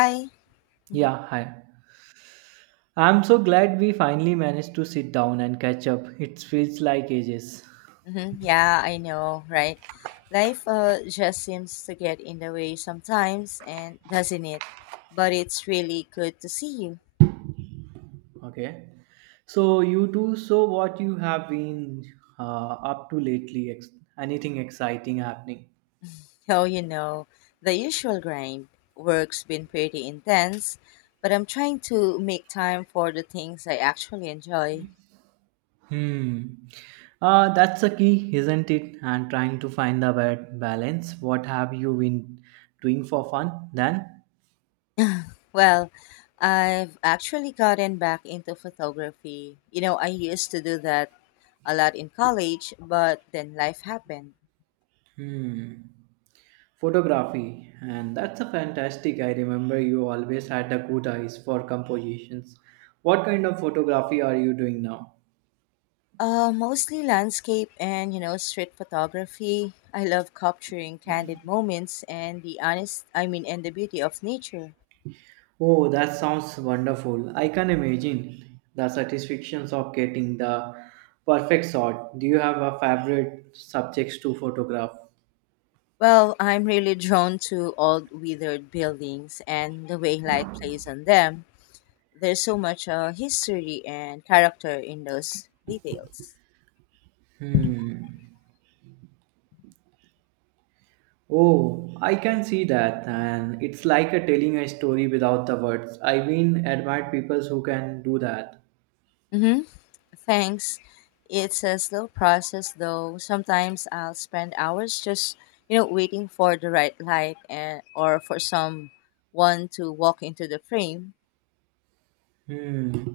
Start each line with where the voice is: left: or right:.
left: Hi.
right: Yeah, hi. I'm so glad we finally managed to sit down and catch up. It feels like ages.
left: Yeah, I know, right? Life just seems to get in the way sometimes, and doesn't it? But it's really good to see you.
right: Okay. So you two, so what you have been up to lately? Anything exciting happening?
left: Oh, you know, the usual grind. Work's been pretty intense, but I'm trying to make time for the things I actually enjoy.
right: Hmm. That's the key, isn't it? And trying to find the balance. What have you been doing for fun then?
left: Well, I've actually gotten back into photography. You know, I used to do that a lot in college, but then life happened.
right: Hmm. Photography, and that's a fantastic. I remember you always had a good eyes for compositions. What kind of photography are you doing now?
left: Mostly landscape and you know street photography. I love capturing candid moments and the honest, I mean, and the beauty of nature.
right: Oh, that sounds wonderful. I can imagine the satisfactions of getting the perfect shot. Do you have a favorite subjects to photograph?
left: Well, I'm really drawn to old withered buildings and the way light plays on them. There's so much history and character in those details.
right: Hmm. Oh, I can see that, and it's like a telling a story without the words. I mean, admire people who can do that.
left: Mm-hmm. Thanks. It's a slow process though. Sometimes I'll spend hours just, you know, waiting for the right light and or for someone to walk into the frame.
right: Hmm.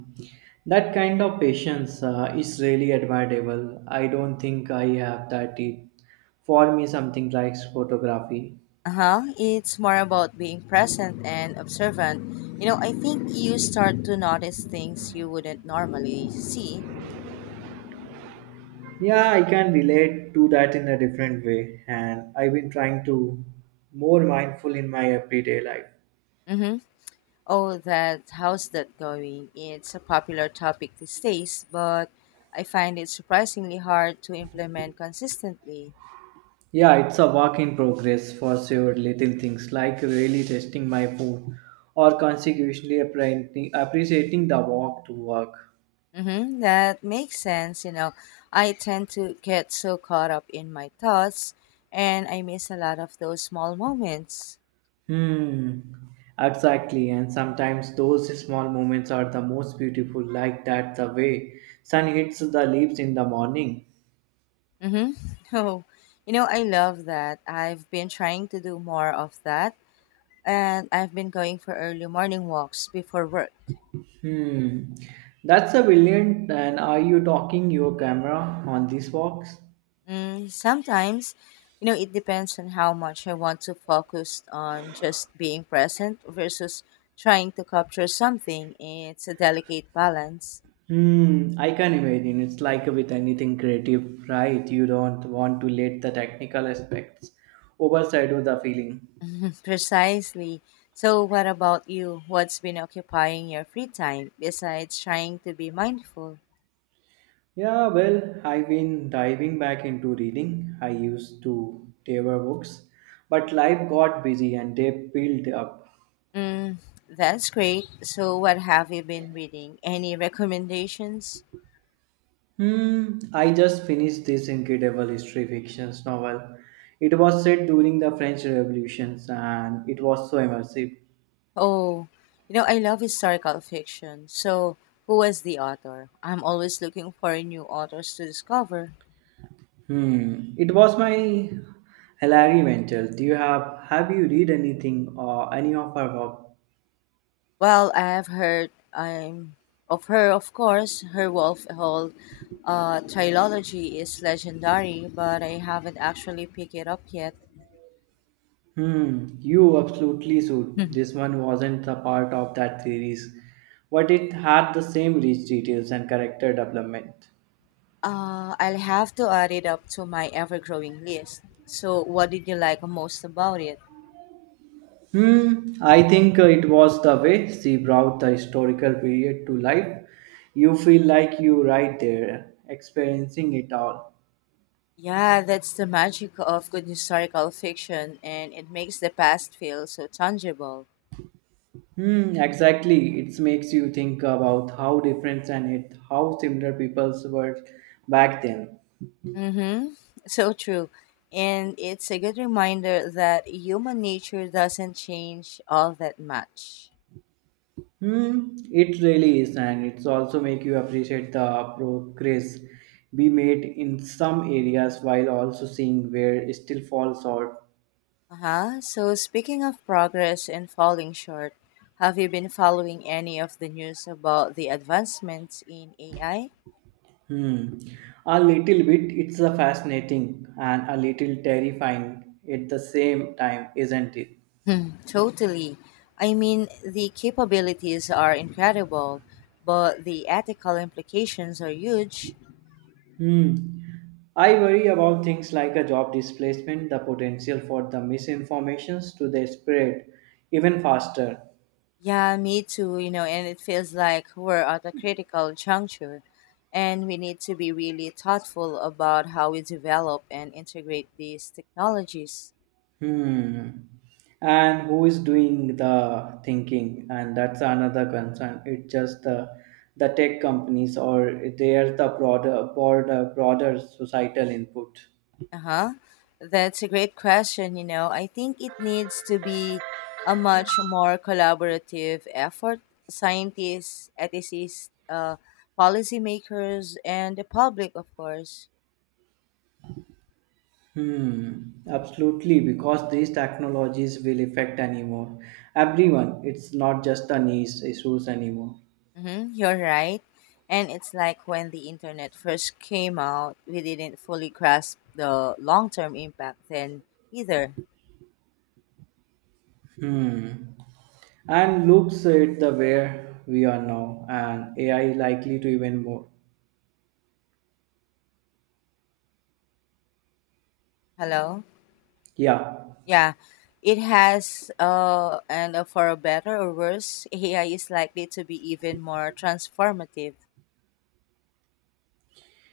right: That kind of patience is really admirable. I don't think I have that. It for me, something like photography.
left: Uh-huh. It's more about being present and observant. You know, I think you start to notice things you wouldn't normally see.
right: Yeah, I can relate to that in a different way, and I've been trying to more mindful in my everyday life.
left: Mm-hmm. Oh, that how's that going? It's a popular topic these days, but I find it surprisingly hard to implement consistently.
right: Yeah, it's a work in progress for sure. Little things like really testing my food or consequently appreciating the walk to work.
left: Mm-hmm, that makes sense. You know, I tend to get so caught up in my thoughts and I miss a lot of those small moments.
right: Hmm, exactly. And sometimes those small moments are the most beautiful, like that the way sun hits the leaves in the morning.
left: Mm-hmm. Oh, you know, I love that. I've been trying to do more of that and I've been going for early morning walks before work.
right: Hmm, that's a brilliant. And are you talking your camera on this box?
left: Mm, sometimes, you know, it depends on how much I want to focus on just being present versus trying to capture something. It's a delicate balance.
right: Hmm, I can imagine. It's like with anything creative, right? You don't want to let the technical aspects overshadow the feeling.
left: Precisely. So, what about you? What's been occupying your free time besides trying to be mindful?
right: Yeah, well, I've been diving back into reading. I used to devour books, but life got busy and they built up.
left: Mm, that's great. So, what have you been reading? Any recommendations?
right: Hmm, I just finished this incredible history fiction novel. It was set during the French Revolutions and it was so immersive.
left: Oh, you know, I love historical fiction. So, who was the author? I'm always looking for new authors to discover.
right: Hmm, it was my Hilary Mantel. Do you have you read anything or any of her work?
left: Well, I've heard I'm of her, of course. Her Wolf Hall trilogy is legendary, but I haven't actually picked it up yet.
right: Hmm, you absolutely should. This one wasn't the part of that series, but it had the same rich details and character development.
left: I'll have to add it up to my ever-growing list. So, what did you like most about it?
right: Hmm, I think it was the way she brought the historical period to life. You feel like you right there, experiencing it all.
left: Yeah, that's the magic of good historical fiction, and it makes the past feel so tangible.
right: Hmm, exactly. It makes you think about how different and it, how similar peoples were back then.
left: Mm-hmm. So true. And it's a good reminder that human nature doesn't change all that much.
right: Hmm, it really is, and it's also make you appreciate the progress we made in some areas while also seeing where it still falls short.
left: Uh-huh. So speaking of progress and falling short, have you been following any of the news about the advancements in AI?
right: Hmm, a little bit. It's a fascinating and a little terrifying at the same time, isn't it?
left: Hmm, totally. I mean, the capabilities are incredible, but the ethical implications are huge.
right: Hmm. I worry about things like a job displacement, the potential for the misinformations to the spread even faster.
left: Yeah, me too, you know, and it feels like we're at a critical juncture and we need to be really thoughtful about how we develop and integrate these technologies.
right: Hmm. And who is doing the thinking? And that's another concern. It's just the tech companies or there's the broader societal input.
left: Uh-huh. That's a great question, you know. I think it needs to be a much more collaborative effort. Scientists, ethicists, policymakers, and the public, of course.
right: Hmm, absolutely, because these technologies will affect anymore. Everyone, it's not just the niche issues anymore.
left: Mm-hmm, you're right. And it's like when the internet first came out, we didn't fully grasp the long term impact then either.
right: Hmm. And looks at the where we are now, and AI likely to even more.
left: Hello?
right: Yeah,
left: Yeah. It has, and for a better or worse, AI is likely to be even more transformative.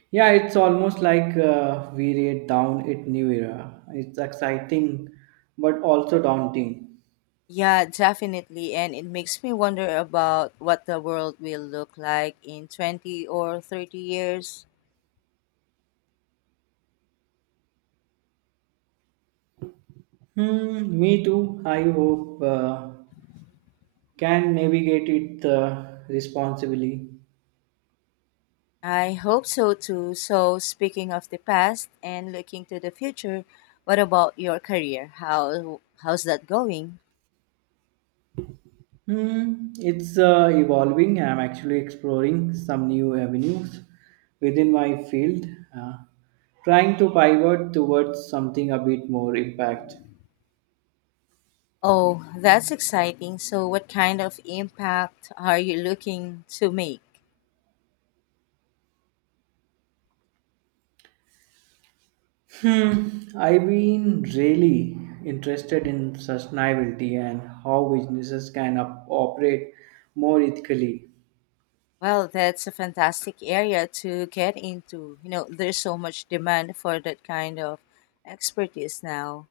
right: yeah, it's almost like we read down it new era. It's exciting, but also daunting.
left: Yeah, definitely. And it makes me wonder about what the world will look like in 20 or 30 years.
right: Hmm, me too. I hope can navigate it responsibly.
left: I hope so too. So, speaking of the past and looking to the future, what about your career? How's that going?
right: Hmm, it's evolving. I'm actually exploring some new avenues within my field, uh, trying to pivot towards something a bit more impact.
left: Oh, that's exciting. So, what kind of impact are you looking to make?
right: Hmm, I've been really interested in sustainability and how businesses can operate more ethically.
left: Well, that's a fantastic area to get into. You know, there's so much demand for that kind of expertise now.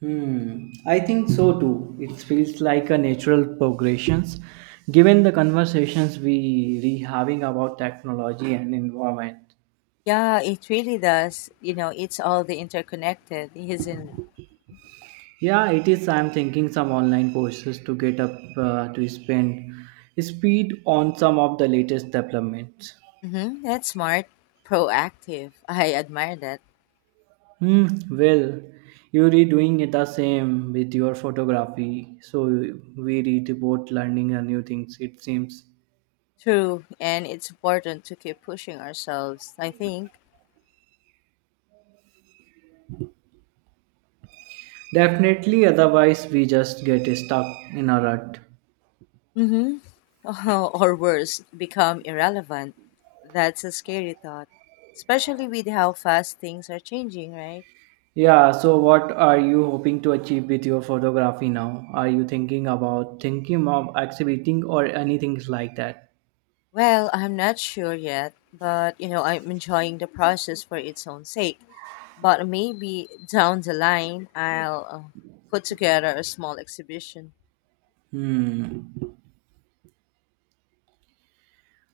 right: Hmm, I think so too. It feels like a natural progression given the conversations we re having about technology and environment.
left: Yeah, it really does. You know, it's all the interconnected, isn't it?
right: Yeah, it is. I'm thinking some online courses to get up to spend speed on some of the latest developments.
left: Mm-hmm. That's smart, proactive. I admire that.
right: Hmm. Well, you're doing it the same with your photography, so we read about learning a new things, it seems.
left: True, and it's important to keep pushing ourselves, I think.
right: Definitely, otherwise, we just get stuck in a rut.
left: Mm-hmm. Or worse, become irrelevant. That's a scary thought, especially with how fast things are changing, right?
right: Yeah, so what are you hoping to achieve with your photography now? Are you thinking of exhibiting or anything like that?
left: Well, I'm not sure yet, but you know, I'm enjoying the process for its own sake. But maybe down the line, I'll put together a small exhibition.
right: Hmm.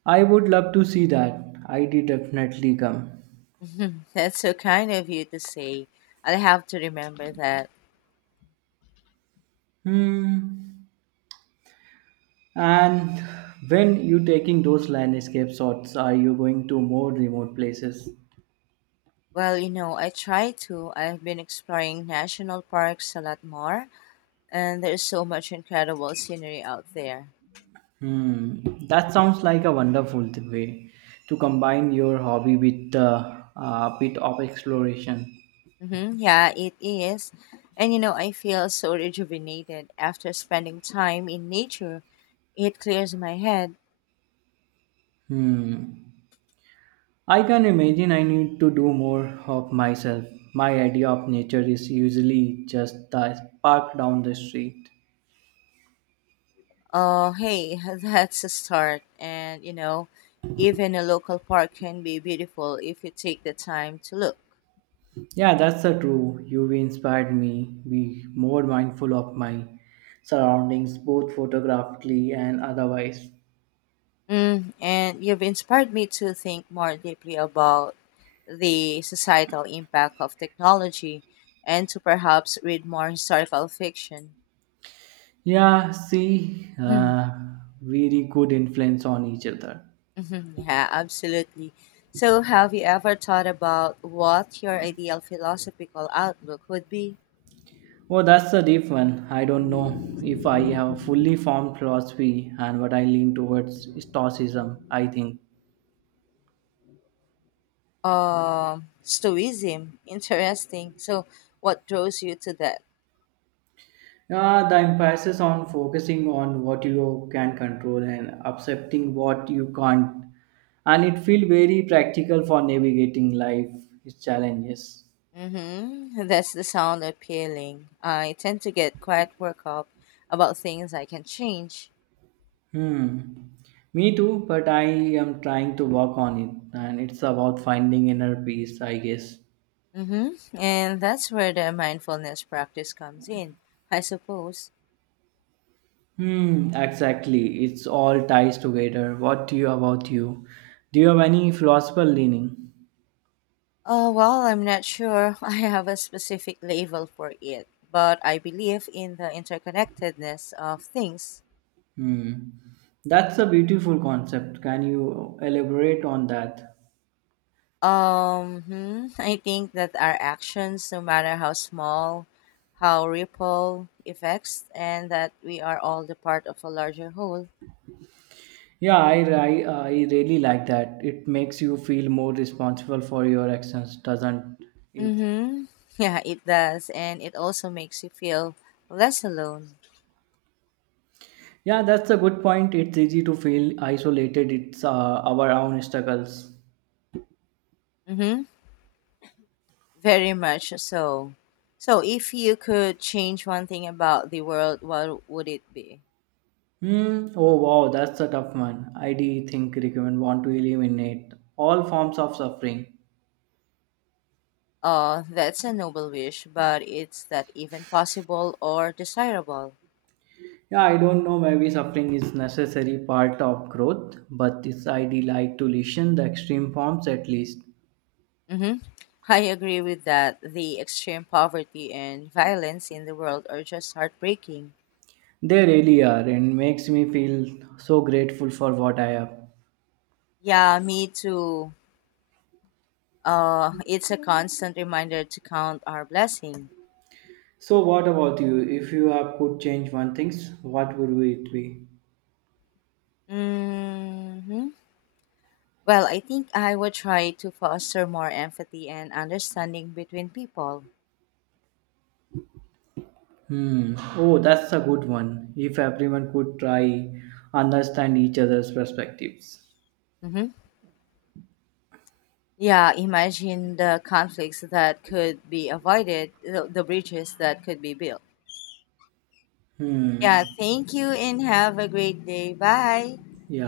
right: I would love to see that. I did definitely come.
left: That's so kind of you to say. I'll have to remember that.
right: Hmm. And when you taking those landscape shots, are you going to more remote places?
left: Well, you know, I try to. I've been exploring national parks a lot more, and there's so much incredible scenery out there.
right: Hmm, that sounds like a wonderful way to combine your hobby with a bit of exploration.
left: Yeah, it is. And you know, I feel so rejuvenated after spending time in nature. It clears my head.
right: Hmm, I can imagine I need to do more of myself. My idea of nature is usually just the park down the street.
left: Oh, hey, that's a start. And you know, even a local park can be beautiful if you take the time to look.
right: Yeah, that's so true. You've inspired me be more mindful of my surroundings, both photographically and otherwise.
left: Mm, and you've inspired me to think more deeply about the societal impact of technology and to perhaps read more historical fiction.
right: Yeah, see,
left: Mhm,
right: very good influence on each other.
left: mhm, yeah, absolutely. So, have you ever thought about what your ideal philosophical outlook would be?
right: Oh, that's a deep one. I don't know if I have a fully formed philosophy and what I lean towards is Stoicism, I think.
left: Stoicism, interesting. So, what draws you to that?
right: The emphasis on focusing on what you can control and accepting what you can't. And it feels very practical for navigating life's challenges.
left: Mm-hmm. That's the sound appealing. I tend to get quite worked up about things I can change.
right: Hmm. Me too, but I am trying to work on it. And it's about finding inner peace, I guess.
left: Mm-hmm. And that's where the mindfulness practice comes in, I suppose.
right: Hmm, exactly. It's all ties together. What do you about you? Do you have any philosophical leaning?
left: Well, I'm not sure I have a specific label for it, but I believe in the interconnectedness of things.
right: Hmm. That's a beautiful concept. Can you elaborate on that?
left: I think that our actions, no matter how small, how ripple effects, and that we are all the part of a larger whole.
right: Yeah, I really like that. It makes you feel more responsible for your actions, doesn't it?
left: Mm-hmm. Yeah, it does, and it also makes you feel less alone.
right: Yeah, that's a good point. It's easy to feel isolated. It's our own struggles.
left: Mm-hmm. Very much so. So, if you could change one thing about the world, what would it be?
right: Hmm. Oh wow, that's a tough one. I do think recommend want to eliminate all forms of suffering.
left: That's a noble wish, but it's that even possible or desirable.
right: Yeah, I don't know. Maybe suffering is necessary part of growth, but it's ID like to listen the extreme forms at least.
left: Mm-hmm. I agree with that. The extreme poverty and violence in the world are just heartbreaking.
right: They really are, and makes me feel so grateful for what I have.
left: Yeah, me too. It's a constant reminder to count our blessing.
right: So, what about you? If you have could change one things, what would it be?
left: Mm-hmm. Well, I think I would try to foster more empathy and understanding between people.
right: Hmm. Oh, that's a good one. If everyone could try understand each other's perspectives.
left: hmm Yeah, imagine the conflicts that could be avoided, the bridges that could be built. Yeah,
right: Hmm.
left: thank you and have a great day. Bye.
right: Yeah.